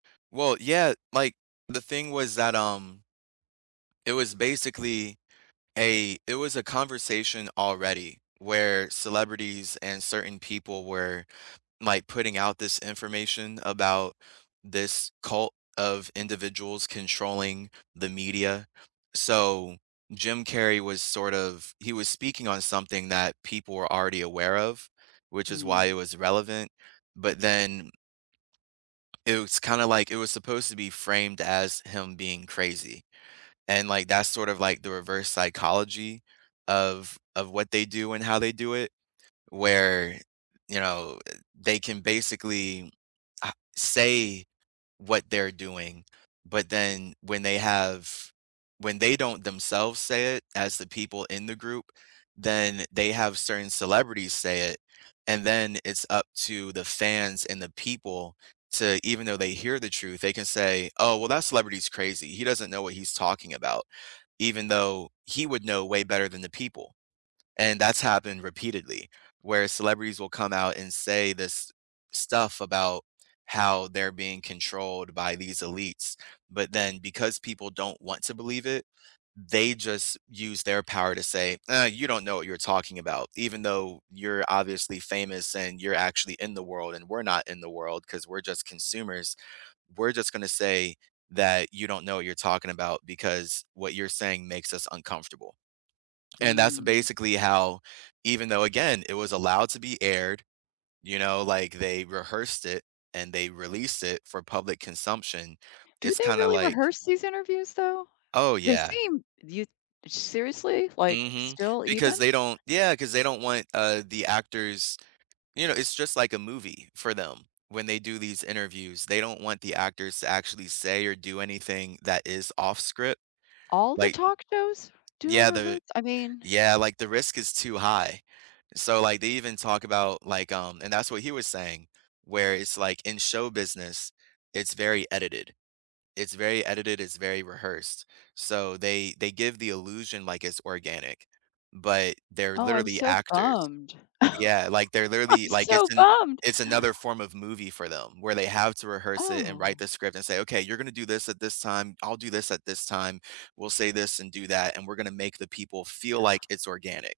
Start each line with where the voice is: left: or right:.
right: Well, yeah, like, the thing was that, um it was basically a it was a conversation already where celebrities and certain people were, like, putting out this information about this cult of individuals controlling the media. So, Jim Carrey was sort of he was speaking on something that people were already aware of, which is why it
left: Mm.
right: was relevant, but then it was kinda, like it was supposed to be framed as him being crazy. And, like, that's sort of, like, the reverse psychology of of what they do and how they do it, where, you know, they can basically, uh, say what they're doing, but then, when they have when they don't themselves say it as the people in the group, then they have certain celebrities say it, and then it's up to the fans and the people, to even though they hear the truth, they can say, "Oh, well, that celebrity is crazy. He doesn't know what he's talking about," even though he would know way better than the people. And that's happened repeatedly, where celebrities will come out and say this stuff about how they're being controlled by these elites, but then because people don't want to believe it, they just use their power to say, "Ah, you don't know what you're talking about. Even though you're obviously famous and you're actually in the world and we're not in the world, 'cause we're just consumers, we're just gonna say that you don't know what you're talking about, because what you're saying makes us uncomfortable." And that's
left: Mm.
right: basically how even though, again, it was allowed to be aired, you know, like, they rehearsed it and they released it for public consumption,
left: Do
right: it's
left: they
right: kinda,
left: really
right: like
left: rehearse these interviews, though?
right: Oh,
left: They
right: yeah.
left: seem you seriously? Like,
right: Mhm.
left: still
right: Because
left: even?
right: they don't yeah, 'cause they don't want, uh, the actors you know, it's just like a movie for them, when they do these interviews. They don't want the actors to actually say or do anything that is off script.
left: All the
right: Like
left: talk shows do a
right: yeah, the
left: rehears I mean
right: yeah, like, the risk is too high. So, like, they even talk about, like, um and that's what he was saying, where it's, like, in show business, it's very edited. It's very edited, it's very rehearsed. So, they they give the illusion like it's organic, but they're
left: Oh, I'm
right: literally
left: so
right: actors.
left: bummed.
right: Yeah, like, they're
left: I'm
right: literally like,
left: so
right: it's an
left: bummed.
right: it's another form of movie for them, where they have to rehearse it, and write
left: Oh.
right: the script, and say, "Okay, you're gonna do this at this time. I'll do this at this time. We'll say this and do that, and we're gonna make the people feel like it's organic."